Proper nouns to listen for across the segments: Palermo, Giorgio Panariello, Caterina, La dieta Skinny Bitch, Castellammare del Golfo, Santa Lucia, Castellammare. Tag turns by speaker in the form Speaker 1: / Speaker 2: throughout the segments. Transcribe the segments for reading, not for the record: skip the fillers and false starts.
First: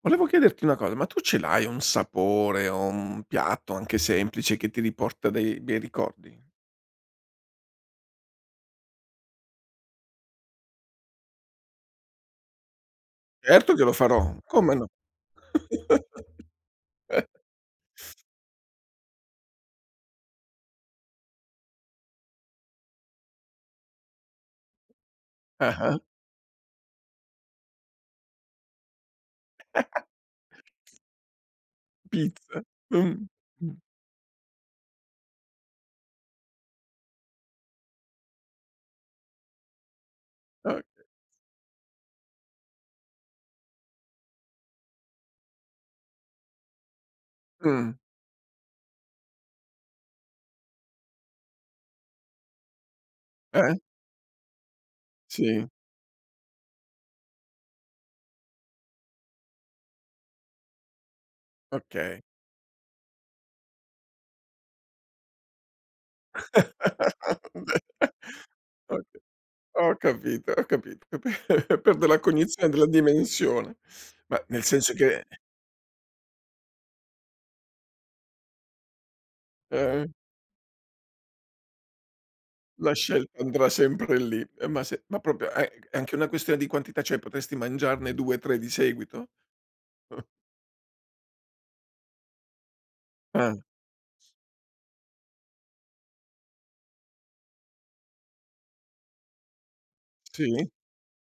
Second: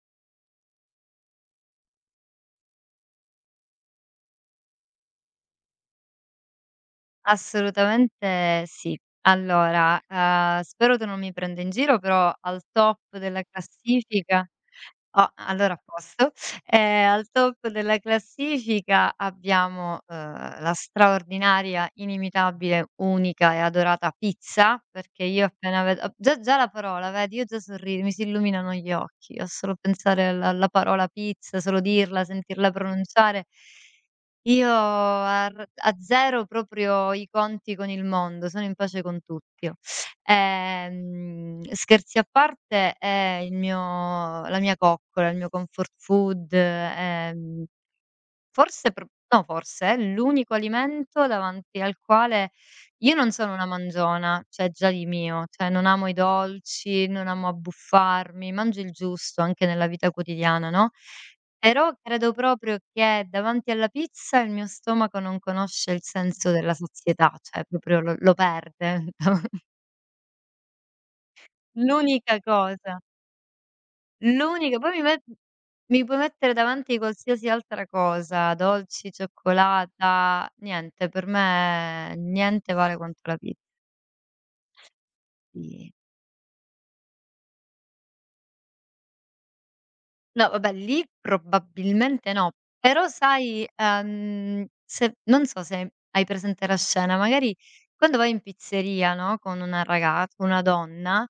Speaker 1: Volevo chiederti una cosa, ma tu ce l'hai un sapore o un piatto, anche semplice, che ti riporta dei bei ricordi?
Speaker 2: Assolutamente sì. Allora, spero tu non mi prenda in giro, però al top della
Speaker 1: Certo che lo farò,
Speaker 2: classifica.
Speaker 1: come no.
Speaker 2: Oh, allora, a posto. Al top della classifica abbiamo, la straordinaria, inimitabile, unica e adorata pizza, perché io appena
Speaker 1: Ah-ah,
Speaker 2: vedo già la parola vedi, io già sorrido, mi si illuminano gli occhi a solo pensare alla parola pizza, solo dirla,
Speaker 1: pizza.
Speaker 2: sentirla
Speaker 1: Mh.
Speaker 2: pronunciare.
Speaker 1: Mh.
Speaker 2: Io a r azzero proprio i conti con il mondo, sono in pace con tutti io.
Speaker 1: Ah,
Speaker 2: Scherzi a parte, è il mio la mia coccola, il mio comfort food
Speaker 1: mh.
Speaker 2: Forse pro no, forse, è l'unico alimento davanti al quale io non sono una
Speaker 1: Eh?
Speaker 2: mangiona, cioè già di mio,
Speaker 1: Sì,
Speaker 2: cioè non amo i dolci, non amo abbuffarmi, mangio il giusto anche nella vita quotidiana, no, però
Speaker 1: okay.
Speaker 2: credo proprio che davanti alla pizza il mio stomaco non conosce il senso della sazietà, cioè proprio lo
Speaker 1: Beh,
Speaker 2: perde.
Speaker 1: ho capito, ho capito. Perdo la
Speaker 2: L'unica
Speaker 1: cognizione della
Speaker 2: cosa.
Speaker 1: dimensione, ma nel
Speaker 2: L'unica
Speaker 1: senso
Speaker 2: poi mi met
Speaker 1: che,
Speaker 2: Mi puoi mettere davanti qualsiasi altra cosa, dolci,
Speaker 1: ehm,
Speaker 2: cioccolata, niente, per me niente
Speaker 1: la
Speaker 2: vale quanto la
Speaker 1: scelta
Speaker 2: pizza.
Speaker 1: andrà sempre lì. Ma se ma proprio è
Speaker 2: Di
Speaker 1: è anche una questione di quantità, cioè potresti mangiarne 2, 3 di seguito?
Speaker 2: No, vabbè, lì probabilmente no, però
Speaker 1: Ah.
Speaker 2: sai, se non so se hai presente la scena, magari quando vai in pizzeria, no, con una
Speaker 1: Sì?
Speaker 2: donna.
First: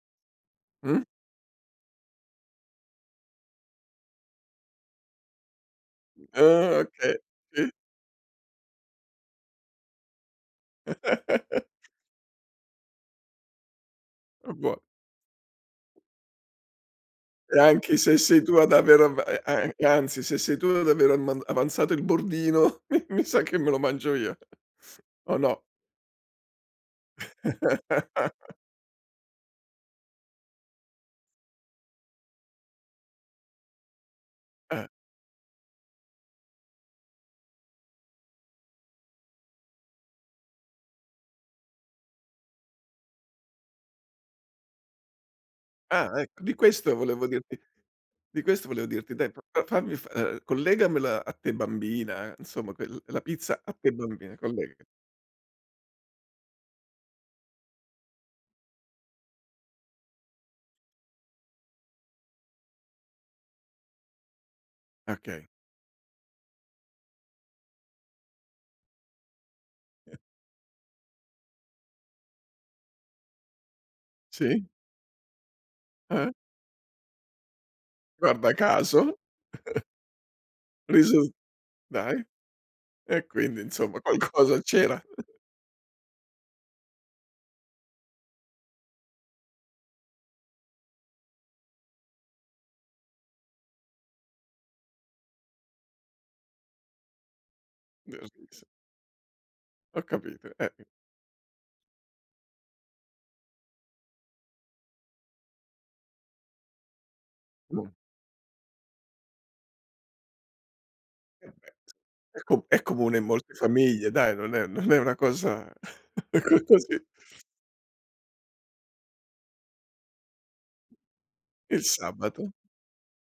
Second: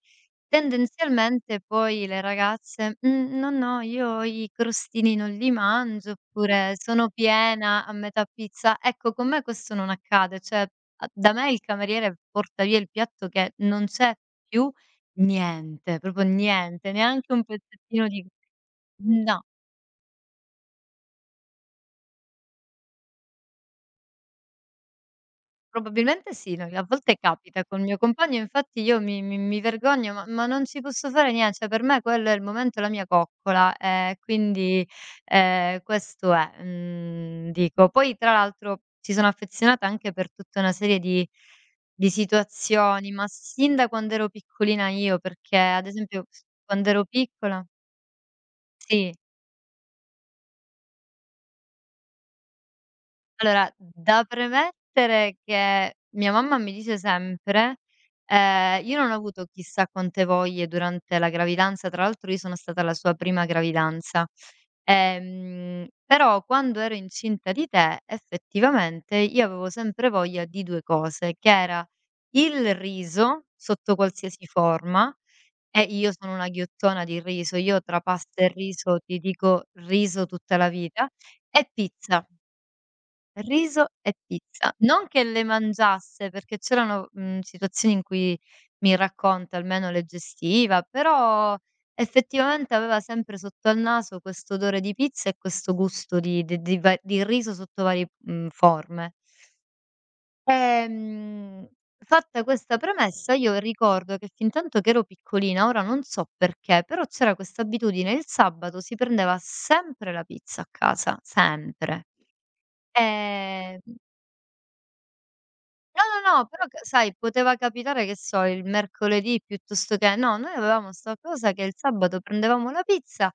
Speaker 1: Mh?
Speaker 2: Tendenzialmente poi le ragazze: "Mhmm, no, no, io i crostini non li mangio", oppure:
Speaker 1: Ah,
Speaker 2: "Sono
Speaker 1: okay, sì.
Speaker 2: piena a metà pizza". Ecco, con me questo non accade, cioè a da me il cameriere porta via il piatto che non c'è più
Speaker 1: Buo
Speaker 2: niente, proprio niente, neanche un
Speaker 1: E anche
Speaker 2: pezzettino
Speaker 1: se
Speaker 2: di
Speaker 1: sei tu ad aver av e
Speaker 2: No.
Speaker 1: a e anzi, se sei tu ad aver amman avanzato il bordino, mi sa che me lo mangio io, o no?
Speaker 2: Probabilmente sì. No, a volte capita col mio compagno, infatti io mi vergogno, ma non ci posso fare nie cioè per me quello è il momento, la mia coccola, quindi,
Speaker 1: Ah,
Speaker 2: questo è. Mhmm, Dico, poi tra l'altro ci sono affezionata anche per tutta una serie di situazioni, ma sin da quando ero piccolina io, perché ad
Speaker 1: ah,
Speaker 2: esempio
Speaker 1: ecco,
Speaker 2: s
Speaker 1: di
Speaker 2: quando
Speaker 1: questo
Speaker 2: ero
Speaker 1: volevo dirti
Speaker 2: piccola.
Speaker 1: di questo volevo dirti,
Speaker 2: Sì.
Speaker 1: dai, fa fa fammi f collegamela a te bambina, insomma, quel la pizza a
Speaker 2: Allora,
Speaker 1: te
Speaker 2: da
Speaker 1: bambina, collega
Speaker 2: premettere che mia mamma mi dice sempre, io non ho avuto chissà quante voglie durante la gravidanza, tra l'altro io sono stata alla sua prima gravidanza,
Speaker 1: okay,
Speaker 2: però quando ero incinta di te, effettivamente io avevo sempre voglia di 2 cose, che era il riso sotto qualsiasi
Speaker 1: sì,
Speaker 2: forma, e io
Speaker 1: eh,
Speaker 2: sono una ghiottona di riso, io tra pasta e
Speaker 1: guarda
Speaker 2: riso
Speaker 1: caso,
Speaker 2: ti dico riso tutta la vita,
Speaker 1: risul
Speaker 2: e
Speaker 1: dai,
Speaker 2: pizza.
Speaker 1: e quindi,
Speaker 2: Riso
Speaker 1: insomma,
Speaker 2: e
Speaker 1: qualcosa
Speaker 2: pizza.
Speaker 1: c'era
Speaker 2: Non che le mangiasse, perché c'erano, situazioni in cui mi racconta, almeno le gestiva, però effettivamente aveva sempre sotto al naso questo odore di pizza e questo gusto di riso sotto vari,
Speaker 1: del
Speaker 2: mhmm,
Speaker 1: riso,
Speaker 2: forme.
Speaker 1: ho capito, eh.
Speaker 2: Ehm, Fatta questa premessa, io ricordo che fintanto che ero piccolina, ora non so perché, però c'era questa
Speaker 1: Mh.
Speaker 2: abitudine: il sabato si prendeva sempre la pizza a casa, sempre.
Speaker 1: È comune in molte
Speaker 2: Ehm
Speaker 1: famiglie dai, non è una cosa.
Speaker 2: No, no, no,
Speaker 1: co
Speaker 2: però c
Speaker 1: Così.
Speaker 2: sai, poteva capitare, che so, il mercoledì, piuttosto che no. Noi avevamo 'sta cosa che il
Speaker 1: Il
Speaker 2: sabato
Speaker 1: sabato.
Speaker 2: prendevamo la pizza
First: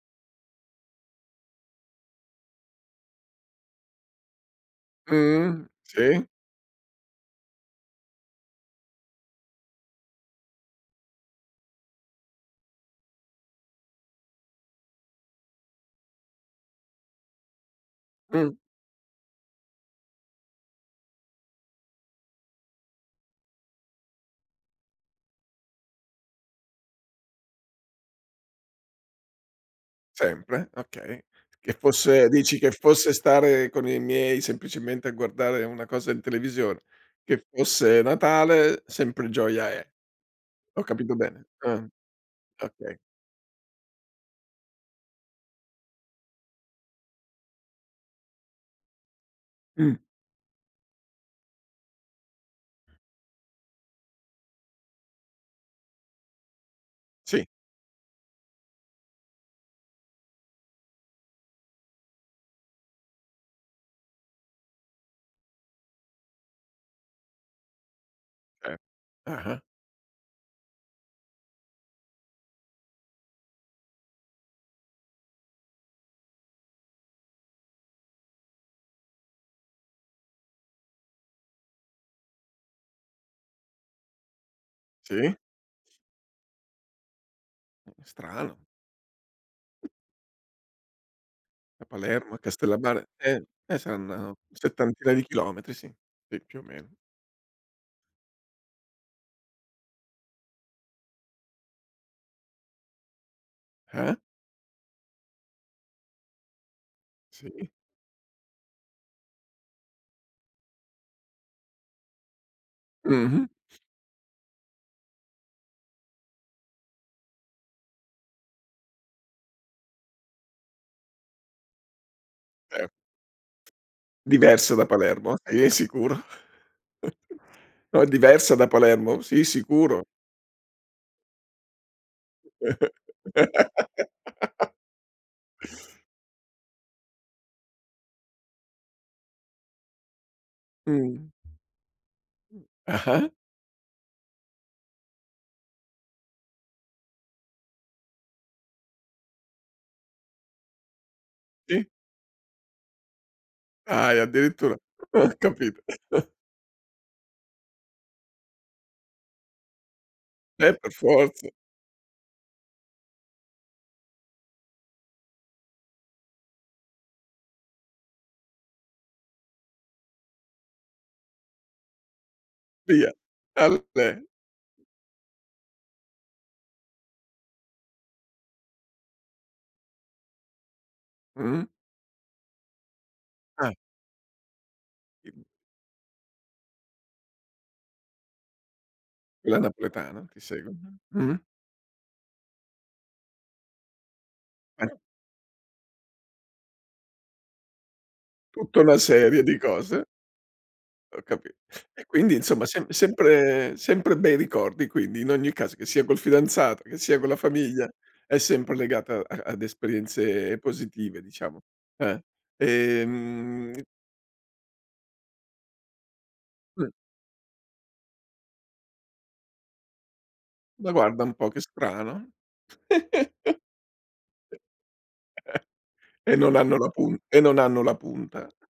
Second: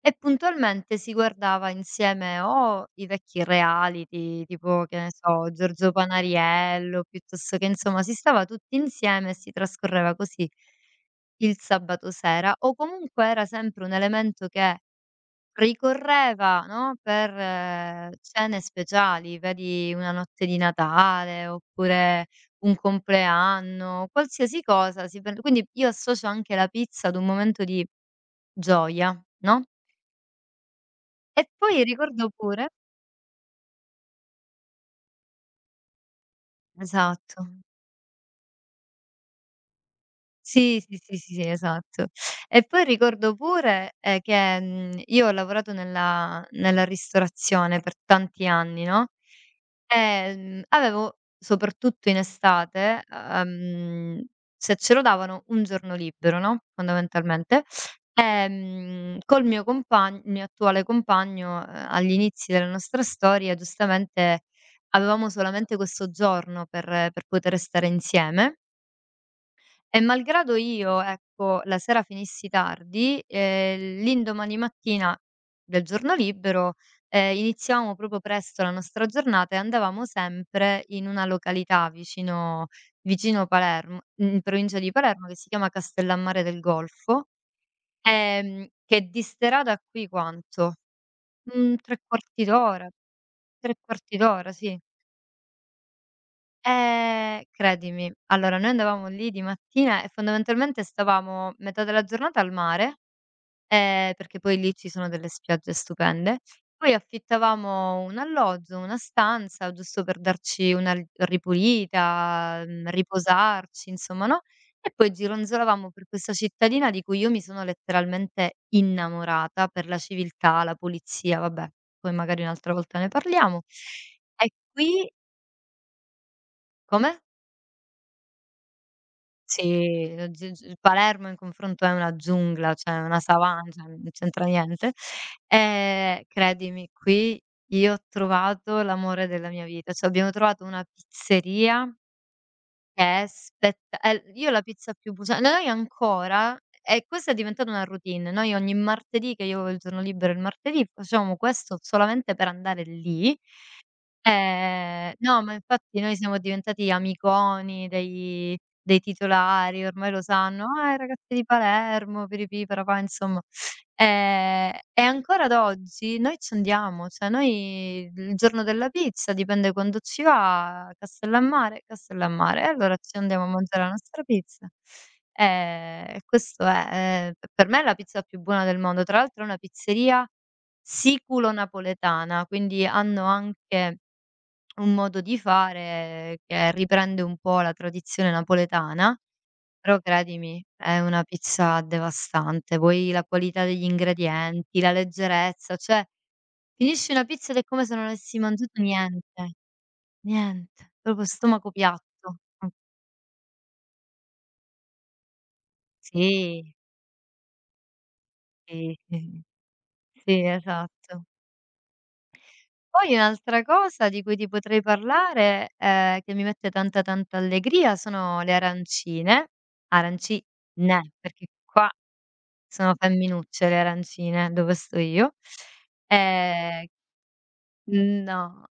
Speaker 2: e puntualmente si guardava insieme o i vecchi reality, tipo, che ne so, Giorgio
Speaker 1: Sì,
Speaker 2: Panariello, piuttosto che, insomma, si stava tutti insieme e si trascorreva così il sabato sera, o comunque era sempre un elemento che ricorreva, no, per
Speaker 1: mh,
Speaker 2: cene speciali, vedi una notte di Natale, oppure un compleanno. Qualsiasi cosa si prende, quindi io associo anche la pizza ad un momento di gioia, no.
Speaker 1: sempre? Okay.
Speaker 2: E
Speaker 1: Che
Speaker 2: poi
Speaker 1: fosse
Speaker 2: ricordo
Speaker 1: Dici
Speaker 2: pure.
Speaker 1: che fosse stare con i miei semplicemente a guardare una cosa in televisione, che
Speaker 2: Esatto.
Speaker 1: fosse Natale sempre gioia è.
Speaker 2: Sì,
Speaker 1: Ho
Speaker 2: sì,
Speaker 1: capito
Speaker 2: sì, sì,
Speaker 1: bene?
Speaker 2: sì,
Speaker 1: Ah,
Speaker 2: esatto. E poi
Speaker 1: okay.
Speaker 2: ricordo pure, che, io ho lavorato nella ristorazione per tanti anni, no?
Speaker 1: Mh,
Speaker 2: Avevo, soprattutto in estate, se ce lo davano, un giorno libero, no,
Speaker 1: sì,
Speaker 2: fondamentalmente, col mio compagn il mio attuale compagno, agli inizi della nostra storia, giustamente avevamo solamente questo giorno per poter stare insieme
Speaker 1: cer ah-ah,
Speaker 2: e, malgrado io, ecco, la sera finissi tardi, l'indomani mattina del giorno libero, iniziavamo proprio presto la nostra giornata e andavamo sempre in una località vicino Palermo, in provincia di Palermo,
Speaker 1: sì,
Speaker 2: che si chiama Castellammare del Golfo,
Speaker 1: strano.
Speaker 2: che di strada qui quanto?
Speaker 1: Da
Speaker 2: 3
Speaker 1: Palermo a
Speaker 2: quarti d'ora.
Speaker 1: Castellammare,
Speaker 2: 3 quarti
Speaker 1: saranno
Speaker 2: d'ora, sì.
Speaker 1: settantina di chilometri, sì, sì, più o meno.
Speaker 2: Credimi, allora noi andavamo lì di mattina e fondamentalmente stavamo metà della giornata al mare,
Speaker 1: Eh?
Speaker 2: perché poi lì ci sono delle spiagge stupende, poi
Speaker 1: Sì.
Speaker 2: affittavamo un alloggio, una stanza, giusto per darci una r ripulita,
Speaker 1: Mh-mh.
Speaker 2: riposarci, insomma, no, e poi gironzolavamo per questa cittadina di cui io mi sono letteralmente innamorata per la civiltà, la pulizia. Vabbè, poi magari un'altra
Speaker 1: Eh,
Speaker 2: volta ne parliamo. E
Speaker 1: diversa da
Speaker 2: qui
Speaker 1: Palermo, sì, sicuro.
Speaker 2: come?
Speaker 1: No, è diversa da Palermo, sì, sicuro.
Speaker 2: Sì, lo z z Palermo in confronto è una giungla, cioè una savana, cioè non c'entra niente. Credimi, qui io ho trovato l'amore della mia vita, cioè abbiamo trovato una
Speaker 1: Mh.
Speaker 2: pizzeria che
Speaker 1: Ah-ah,
Speaker 2: è spetta è l io la pizza più busa noi ancora. E questa è diventata una routine: noi ogni martedì, che io avevo il giorno libero il martedì, facevamo questo
Speaker 1: sì.
Speaker 2: solamente per andare lì.
Speaker 1: Dai, addirittura.
Speaker 2: Eh,
Speaker 1: Ho
Speaker 2: no, ma
Speaker 1: capito.
Speaker 2: infatti noi siamo diventati amiconi dei titolari, ormai lo sanno:
Speaker 1: Per
Speaker 2: "Ah, i ragazzi di
Speaker 1: forza,
Speaker 2: Palermo, piripì, parapà", insomma. E ancora ad oggi noi ci andiamo, cioè noi il giorno della pizza, dipende quando ci va, Castellammare, Castellammare, e allora
Speaker 1: via.
Speaker 2: ci andiamo a mangiare la
Speaker 1: Allè.
Speaker 2: nostra pizza. E questo è. P Per me è la pizza più buona del mondo. Tra l'altro è una pizzeria
Speaker 1: Mh.
Speaker 2: siculo-napoletana, quindi hanno
Speaker 1: Ah,
Speaker 2: anche un modo di fare che riprende un po' la tradizione napoletana,
Speaker 1: quella
Speaker 2: però
Speaker 1: napoletana, ti
Speaker 2: credimi
Speaker 1: seguo.
Speaker 2: è una
Speaker 1: Mh.
Speaker 2: pizza devastante. Poi la qualità degli ingredienti,
Speaker 1: Eh,
Speaker 2: la leggerezza, cioè finisci una pizza ed è come se non avessi
Speaker 1: tutta
Speaker 2: mangiato
Speaker 1: una serie
Speaker 2: niente,
Speaker 1: di cose.
Speaker 2: niente,
Speaker 1: Ho
Speaker 2: proprio a
Speaker 1: capi
Speaker 2: stomaco
Speaker 1: E quindi
Speaker 2: piatto.
Speaker 1: insomma sempre sempre bei ricordi, quindi in ogni caso, che sia col
Speaker 2: Sì,
Speaker 1: fidanzato, che sia con la famiglia, è sempre
Speaker 2: sì,
Speaker 1: legata a
Speaker 2: sì,
Speaker 1: ad
Speaker 2: sì,
Speaker 1: esperienze positive
Speaker 2: esatto.
Speaker 1: diciamo. Eh.
Speaker 2: Poi un'altra
Speaker 1: Ehm,
Speaker 2: cosa di cui ti potrei parlare, che mi mette
Speaker 1: mh,
Speaker 2: tanta, tanta allegria, sono le arancine. Arancine,
Speaker 1: ma guarda un
Speaker 2: perché
Speaker 1: po' che
Speaker 2: qua.
Speaker 1: strano.
Speaker 2: Sono femminucce le arancine dove sto io.
Speaker 1: E non hanno
Speaker 2: Ehm,
Speaker 1: la pun e non hanno la punta,
Speaker 2: no,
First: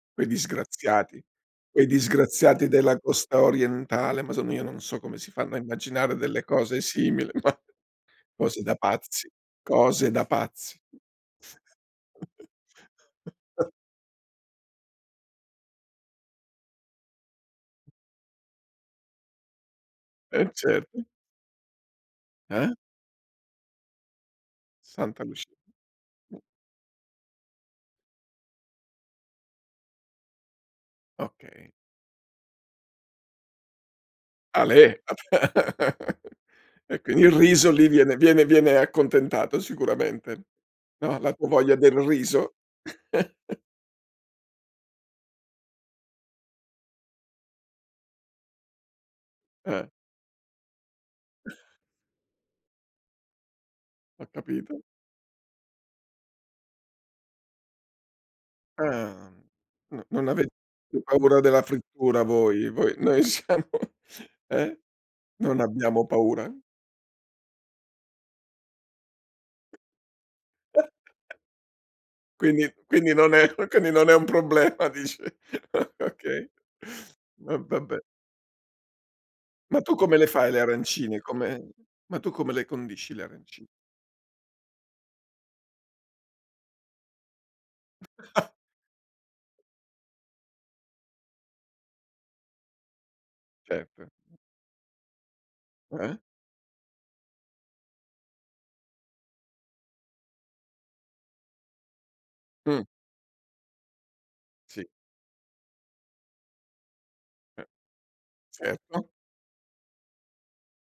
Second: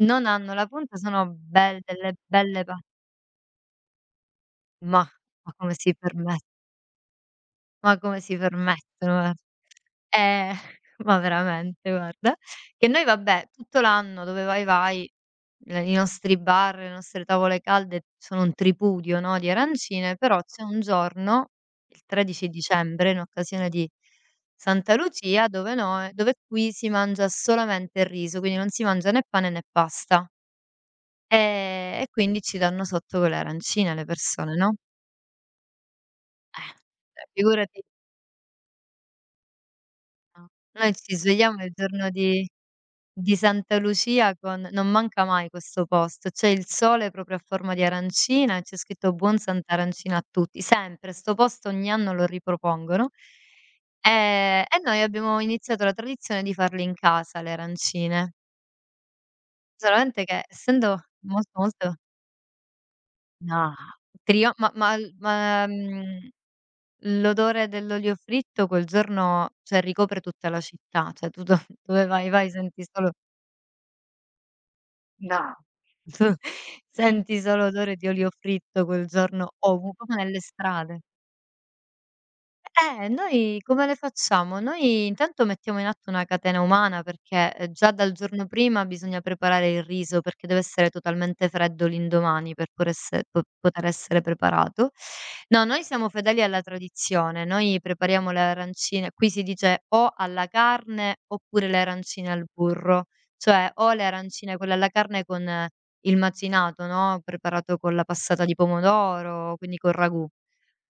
Speaker 2: non
Speaker 1: quei
Speaker 2: hanno la punta,
Speaker 1: disgraziati.
Speaker 2: sono bel
Speaker 1: Quei
Speaker 2: delle belle
Speaker 1: disgraziati
Speaker 2: pa
Speaker 1: della costa orientale, ma sono io non so
Speaker 2: mah,
Speaker 1: come si
Speaker 2: ma
Speaker 1: fanno a
Speaker 2: come si
Speaker 1: immaginare
Speaker 2: permet
Speaker 1: delle cose simili. Ma
Speaker 2: ma come si
Speaker 1: cose da
Speaker 2: permettono,
Speaker 1: pazzi,
Speaker 2: guarda.
Speaker 1: cose da
Speaker 2: Eh,
Speaker 1: pazzi.
Speaker 2: ma veramente, guarda. Che noi, vabbè, tutto l'anno dove vai vai. Le i nostri bar, le nostre tavole calde, sono un tripudio, no, di arancine, però
Speaker 1: Eh,
Speaker 2: c'è un
Speaker 1: certo.
Speaker 2: giorno, il 13
Speaker 1: Eh?
Speaker 2: dicembre, in occasione di Santa
Speaker 1: Santa
Speaker 2: Lucia,
Speaker 1: Lucia,
Speaker 2: dove no dove qui si mangia solamente il riso, quindi non si mangia né pane né pasta.
Speaker 1: okay.
Speaker 2: E quindi ci danno sotto con le arancine alle persone, no,
Speaker 1: Ale!
Speaker 2: eh,
Speaker 1: E quindi
Speaker 2: cioè
Speaker 1: il riso
Speaker 2: figurati,
Speaker 1: lì viene accontentato sicuramente,
Speaker 2: no, noi ci
Speaker 1: no, la tua
Speaker 2: svegliamo il
Speaker 1: voglia del
Speaker 2: giorno di
Speaker 1: riso.
Speaker 2: Di Santa Lucia. Con, non manca mai questo posto, c'è il sole proprio a forma di arancina e c'è scritto: "Buon
Speaker 1: Eh,
Speaker 2: Sant'arancina a tutti". Sempre, 'sto posto ogni anno lo ripropongono,
Speaker 1: ho capito.
Speaker 2: e noi abbiamo iniziato la tradizione di farle in casa, le arancine.
Speaker 1: Ah, no,
Speaker 2: Solamente
Speaker 1: non
Speaker 2: che,
Speaker 1: avete
Speaker 2: essendo
Speaker 1: paura
Speaker 2: molto,
Speaker 1: della
Speaker 2: molto,
Speaker 1: frittura voi, noi siamo
Speaker 2: no, trio
Speaker 1: eh?
Speaker 2: ma l
Speaker 1: Non
Speaker 2: ma,
Speaker 1: abbiamo
Speaker 2: mhmm,
Speaker 1: paura?
Speaker 2: l'odore dell'olio fritto quel giorno, cioè, ricopre tutta la città, cioè tu do dove vai, vai,
Speaker 1: Quindi
Speaker 2: senti solo.
Speaker 1: quindi non è. Quindi non è un problema, dici.
Speaker 2: No, tu
Speaker 1: Okay,
Speaker 2: senti
Speaker 1: va
Speaker 2: solo odore
Speaker 1: vabbè.
Speaker 2: di olio fritto quel giorno
Speaker 1: Ma
Speaker 2: ovu
Speaker 1: tu come
Speaker 2: proprio
Speaker 1: le
Speaker 2: nelle
Speaker 1: fai le
Speaker 2: strade.
Speaker 1: arancine? Come Ma tu come le condisci le
Speaker 2: Noi
Speaker 1: arancine?
Speaker 2: come le facciamo? Noi intanto mettiamo in atto una catena umana, perché, già dal giorno
Speaker 1: Ah,
Speaker 2: prima bisogna preparare il riso, perché deve essere totalmente freddo l'indomani per por esse po poter
Speaker 1: certo.
Speaker 2: essere preparato. No, noi siamo
Speaker 1: Eh?
Speaker 2: fedeli alla tradizione, noi prepariamo le arancine, qui si dice, o alla carne oppure le arancine al
Speaker 1: Mh,
Speaker 2: burro, cioè o le arancine quelle
Speaker 1: sì,
Speaker 2: alla carne con il macinato, no,
Speaker 1: eh,
Speaker 2: preparato con la passata di
Speaker 1: certo.
Speaker 2: pomodoro, quindi col ragù.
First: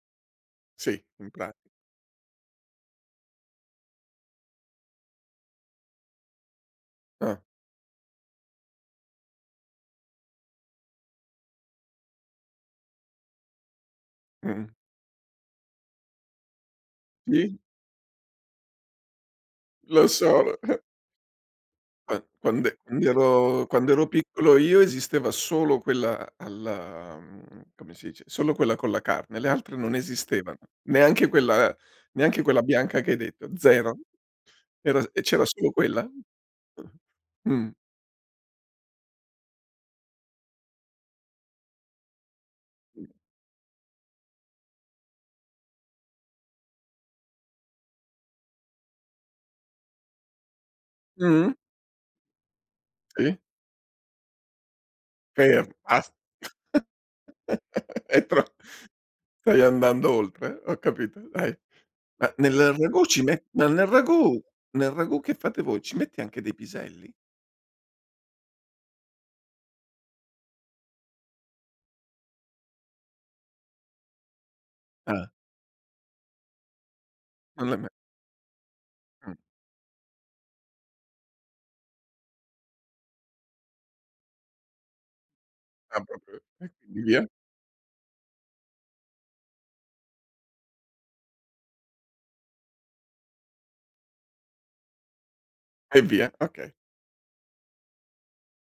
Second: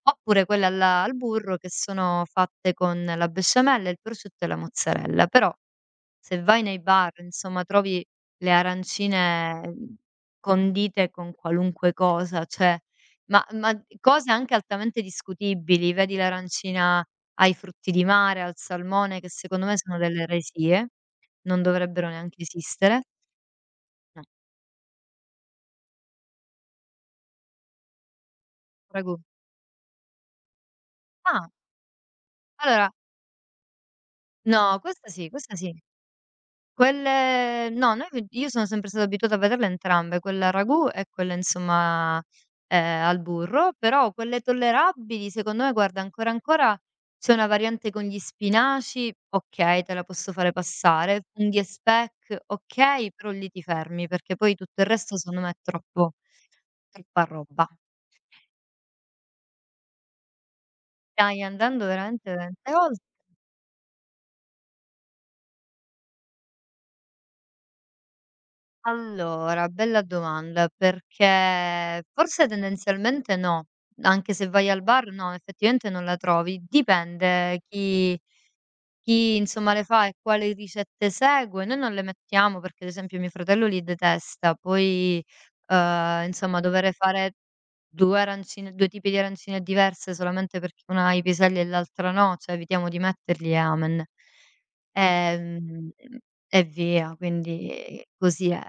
Speaker 2: Oppure quelle
Speaker 1: Sì,
Speaker 2: alla al
Speaker 1: in pra
Speaker 2: burro, che sono fatte con la besciamella, il prosciutto e la mozzarella. Però se vai nei bar,
Speaker 1: ah,
Speaker 2: insomma, trovi le arancine condite con qualunque cosa, cioè, ma cose anche
Speaker 1: mh,
Speaker 2: altamente discutibili, vedi l'arancina ai
Speaker 1: sì,
Speaker 2: frutti di mare, al salmone, che secondo me sono
Speaker 1: lo
Speaker 2: delle
Speaker 1: so.
Speaker 2: eresie, non dovrebbero
Speaker 1: Qua,
Speaker 2: neanche esistere.
Speaker 1: quand'ero
Speaker 2: No,
Speaker 1: piccolo io esisteva solo quella alla, come si dice, solo quella con la
Speaker 2: ragù.
Speaker 1: carne, le altre non esistevano. Neanche
Speaker 2: Ah,
Speaker 1: quella Neanche quella
Speaker 2: allora,
Speaker 1: bianca che hai detto, 0.
Speaker 2: no,
Speaker 1: Era
Speaker 2: questa
Speaker 1: e
Speaker 2: sì,
Speaker 1: C'era
Speaker 2: questa
Speaker 1: solo
Speaker 2: sì.
Speaker 1: quella?
Speaker 2: Quelle
Speaker 1: Mh.
Speaker 2: no, noi v io sono sempre stata abituata a vederle entrambe, quella al ragù e quella, insomma, al burro, però quelle tollerabili secondo me, guarda, ancora, ancora c'è una variante con gli spinaci, okay, te la posso fare passare,
Speaker 1: Mh,
Speaker 2: funghi e speck, okay, però
Speaker 1: sì,
Speaker 2: lì ti fermi, perché poi tutto il resto secondo me è
Speaker 1: ferm bas
Speaker 2: troppo, troppa roba.
Speaker 1: È tro stai andando oltre, eh? Ho capito,
Speaker 2: Stai
Speaker 1: dai.
Speaker 2: andando veramente
Speaker 1: Ma nel
Speaker 2: veramente ol
Speaker 1: ragù ci met ma nel ragù Nel ragù che fate voi ci metti anche dei piselli?
Speaker 2: allora, bella domanda, perché forse tendenzialmente no, anche se vai al bar,
Speaker 1: Ah,
Speaker 2: no, effettivamente non la trovi. Dipende
Speaker 1: non l'hai me
Speaker 2: chi
Speaker 1: mh,
Speaker 2: chi insomma, le fa e quali ricette segue. Noi non le mettiamo perché, ad esempio, mio fratello li detesta, poi,
Speaker 1: ah proprio
Speaker 2: insomma,
Speaker 1: e
Speaker 2: dover
Speaker 1: quindi via?
Speaker 2: fare 2 arancine, 2 tipi di arancine diverse solamente perché una ha i piselli e l'altra no, cioè evitiamo di metterli e amen. Ehm,
Speaker 1: E via,
Speaker 2: e
Speaker 1: okay.
Speaker 2: via, quindi così è.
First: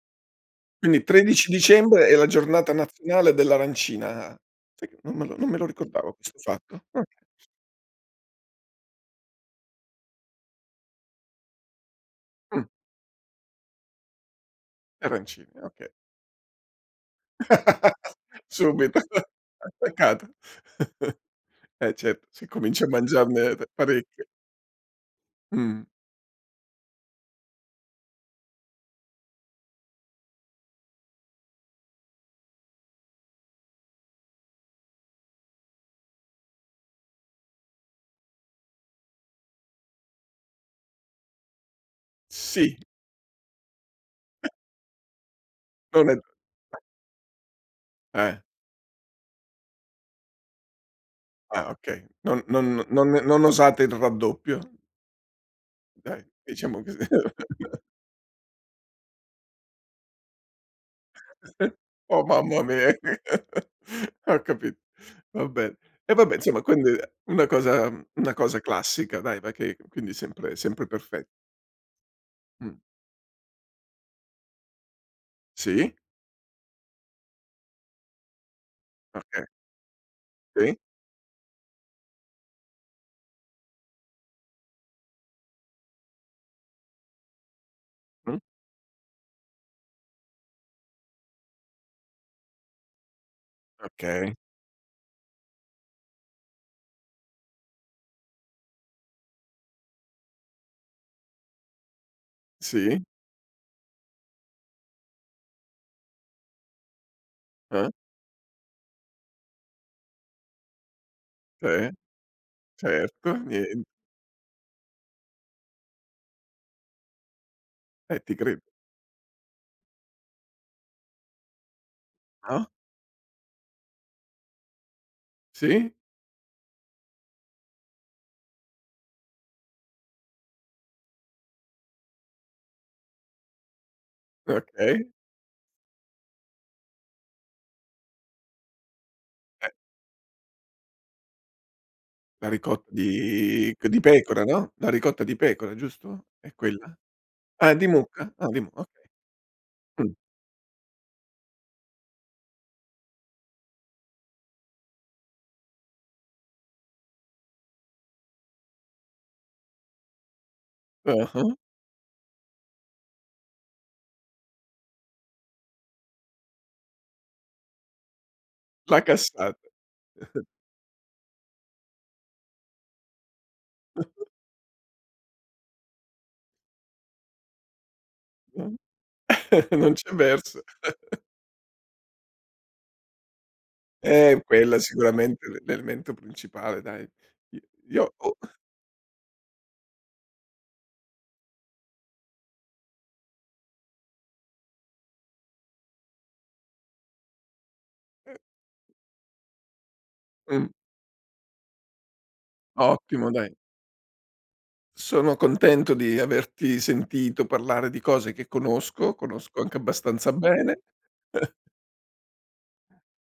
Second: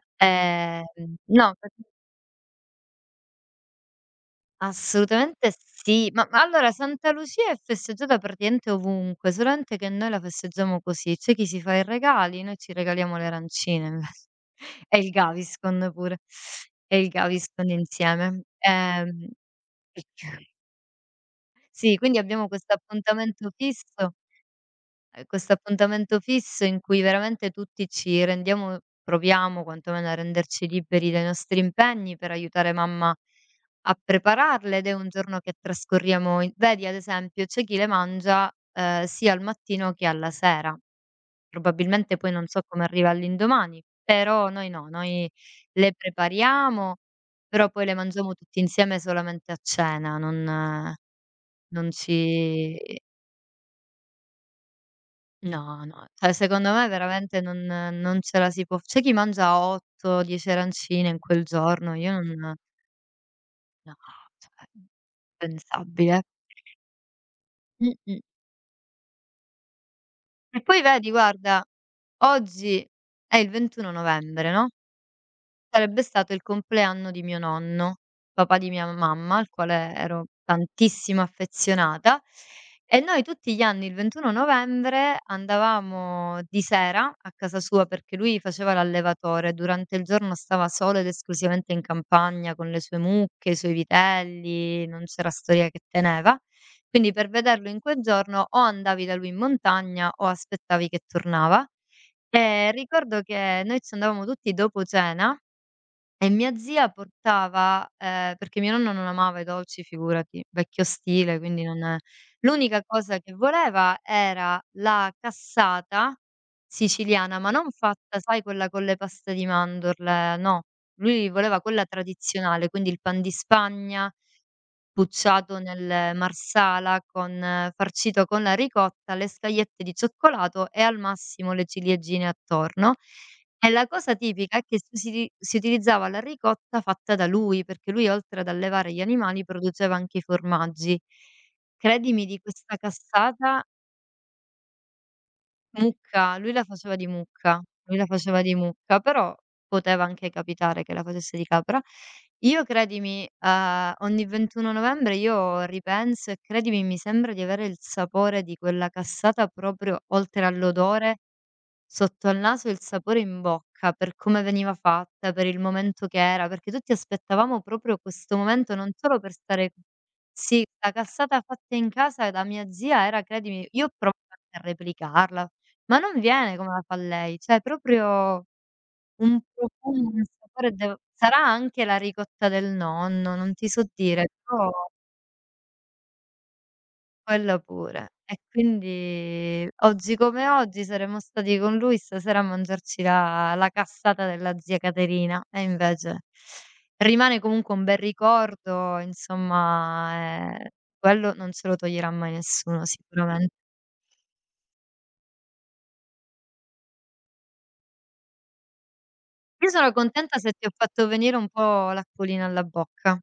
Speaker 1: Quindi 13
Speaker 2: No.
Speaker 1: dicembre è la giornata nazionale dell'arancina. Sai che non
Speaker 2: Assolutamente
Speaker 1: me lo
Speaker 2: sì,
Speaker 1: ricordavo
Speaker 2: ma
Speaker 1: questo
Speaker 2: ma allora,
Speaker 1: fatto. Okay,
Speaker 2: Santa Lucia è festeggiata praticamente ovunque, solamente che noi la festeggiamo così: c'è chi si fa i regali, noi
Speaker 1: mh,
Speaker 2: ci regaliamo le arancine invece. E il
Speaker 1: arancine, okay.
Speaker 2: Gaviscon pure, e il Gaviscon insieme.
Speaker 1: Subito, attaccata. Eh,
Speaker 2: Sì, quindi
Speaker 1: certo, se
Speaker 2: abbiamo questo
Speaker 1: cominci a
Speaker 2: appuntamento
Speaker 1: mangiarne t
Speaker 2: fisso.
Speaker 1: parecchie.
Speaker 2: Questo
Speaker 1: Mh.
Speaker 2: appuntamento fisso in cui veramente tutti ci rendiamo, proviamo quantomeno a renderci liberi dai nostri impegni per aiutare mamma a prepararle, ed è un giorno che trascorriamo in vedi, ad esempio, c'è chi le mangia, sia al mattino che alla sera. Probabilmente poi non so
Speaker 1: Sì,
Speaker 2: come arriva all'indomani, però noi no, noi le
Speaker 1: non è,
Speaker 2: prepariamo, però poi le mangiamo
Speaker 1: eh,
Speaker 2: tutti insieme solamente a cena, non
Speaker 1: ah,
Speaker 2: non
Speaker 1: okay. Non non
Speaker 2: ci.
Speaker 1: non non osate il raddoppio,
Speaker 2: No, no,
Speaker 1: dai,
Speaker 2: cioè secondo
Speaker 1: diciamo
Speaker 2: me
Speaker 1: così.
Speaker 2: veramente non ce la si può. C'è chi mangia 8, 10 arancine in quel giorno, io
Speaker 1: Oh
Speaker 2: non, no,
Speaker 1: mamma mia. Ho
Speaker 2: cioè,
Speaker 1: capito, va bene. E
Speaker 2: impensabile.
Speaker 1: vabbè insomma quindi una cosa
Speaker 2: Mh-mh.
Speaker 1: una cosa classica dai, ma che quindi sempre
Speaker 2: E poi
Speaker 1: sempre
Speaker 2: vedi,
Speaker 1: perfetta.
Speaker 2: guarda,
Speaker 1: Mh.
Speaker 2: oggi è il 21 novembre, no?
Speaker 1: Sì,
Speaker 2: Sarebbe stato il compleanno di mio nonno, papà di mia mamma,
Speaker 1: okay,
Speaker 2: al quale ero
Speaker 1: sì,
Speaker 2: tantissimo affezionata, e noi tutti gli anni il 21 novembre andavamo di sera a casa sua, perché
Speaker 1: mh,
Speaker 2: lui faceva l'allevatore, durante il giorno stava solo ed esclusivamente in campagna con le sue mucche, i suoi
Speaker 1: okay,
Speaker 2: vitelli, non c'era storia che teneva. Quindi per vederlo in quel giorno o andavi da lui in montagna o aspettavi che tornava. E
Speaker 1: sì,
Speaker 2: ricordo che noi ci andavamo tutti dopo cena, e mia zia portava
Speaker 1: eh,
Speaker 2: perché mio nonno non amava i dolci, figurati, vecchio stile, quindi
Speaker 1: ce
Speaker 2: non, l'unica cosa
Speaker 1: certo,
Speaker 2: che
Speaker 1: nie
Speaker 2: voleva era la cassata siciliana, ma non
Speaker 1: eh,
Speaker 2: fatta,
Speaker 1: ti
Speaker 2: sai,
Speaker 1: credo.
Speaker 2: quella con le paste di mandorle, no, lui voleva quella
Speaker 1: Ah?
Speaker 2: tradizionale, quindi il pan di Spagna, bucciato
Speaker 1: Sì?
Speaker 2: nel marsala con farcito con la ricotta, le scagliette di cioccolato e al massimo le ciliegine attorno. E la cosa tipica è che
Speaker 1: Okay.
Speaker 2: si uti si utilizzava la ricotta fatta da lui, perché lui, oltre ad allevare gli animali,
Speaker 1: Eh,
Speaker 2: produceva anche i formaggi. Credimi, di
Speaker 1: la
Speaker 2: questa
Speaker 1: ricotta
Speaker 2: cassata.
Speaker 1: di pecora, no, la ricotta di pecora, giusto?
Speaker 2: Mucca, lui
Speaker 1: È
Speaker 2: la
Speaker 1: quella?
Speaker 2: faceva di mucca,
Speaker 1: Ah, di
Speaker 2: lui la
Speaker 1: mucca?
Speaker 2: faceva
Speaker 1: Ah,
Speaker 2: di
Speaker 1: di mu
Speaker 2: mucca,
Speaker 1: okay.
Speaker 2: però poteva
Speaker 1: Mh.
Speaker 2: anche capitare che la facesse di capra. Io credimi, ogni 21 novembre io ripenso, e credimi, mi sembra di avere il sapore di quella cassata proprio, oltre all'odore
Speaker 1: Ah-ah.
Speaker 2: sotto al naso e il sapore in bocca, per come veniva fatta, per il momento che era, perché tutti aspettavamo proprio questo momento, non
Speaker 1: La
Speaker 2: solo per
Speaker 1: cassata,
Speaker 2: stare. Sì, la cassata fatta in casa da mia zia era, credimi, io ho provato anche a replicarla, ma non viene come la fa lei, cioè proprio
Speaker 1: no,
Speaker 2: un
Speaker 1: non
Speaker 2: profumo,
Speaker 1: c'è
Speaker 2: un
Speaker 1: verso.
Speaker 2: sapore, devo sarà anche la ricotta del nonno, non ti so dire, però
Speaker 1: Quella sicuramente l'elemento principale, dai.
Speaker 2: quella
Speaker 1: I
Speaker 2: pure.
Speaker 1: io o
Speaker 2: E quindi oggi come oggi saremmo stati con lui stasera a mangiarci la cassata della zia Caterina, e invece rimane comunque un bel ricordo, insomma,
Speaker 1: mh,
Speaker 2: quello non ce lo toglierà mai nessuno
Speaker 1: Ottimo
Speaker 2: sicuramen.
Speaker 1: dai. Sono contento di averti sentito parlare di cose che conosco, conosco
Speaker 2: Io
Speaker 1: anche
Speaker 2: sono
Speaker 1: abbastanza
Speaker 2: contenta se ti ho
Speaker 1: bene.
Speaker 2: fatto venire un po' l'acquolina alla bocca.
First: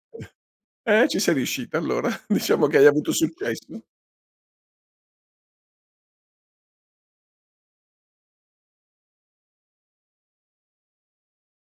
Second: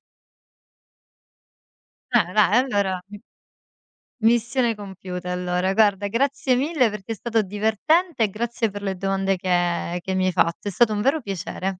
Speaker 1: Ci sei riuscita allora.
Speaker 2: Dai,
Speaker 1: Diciamo che hai
Speaker 2: allora,
Speaker 1: avuto
Speaker 2: m
Speaker 1: successo.
Speaker 2: missione compiuta, allora. Guarda, grazie mille, perché è stato divertente, e grazie per le domande che mi hai fatto. È stato un vero piacere.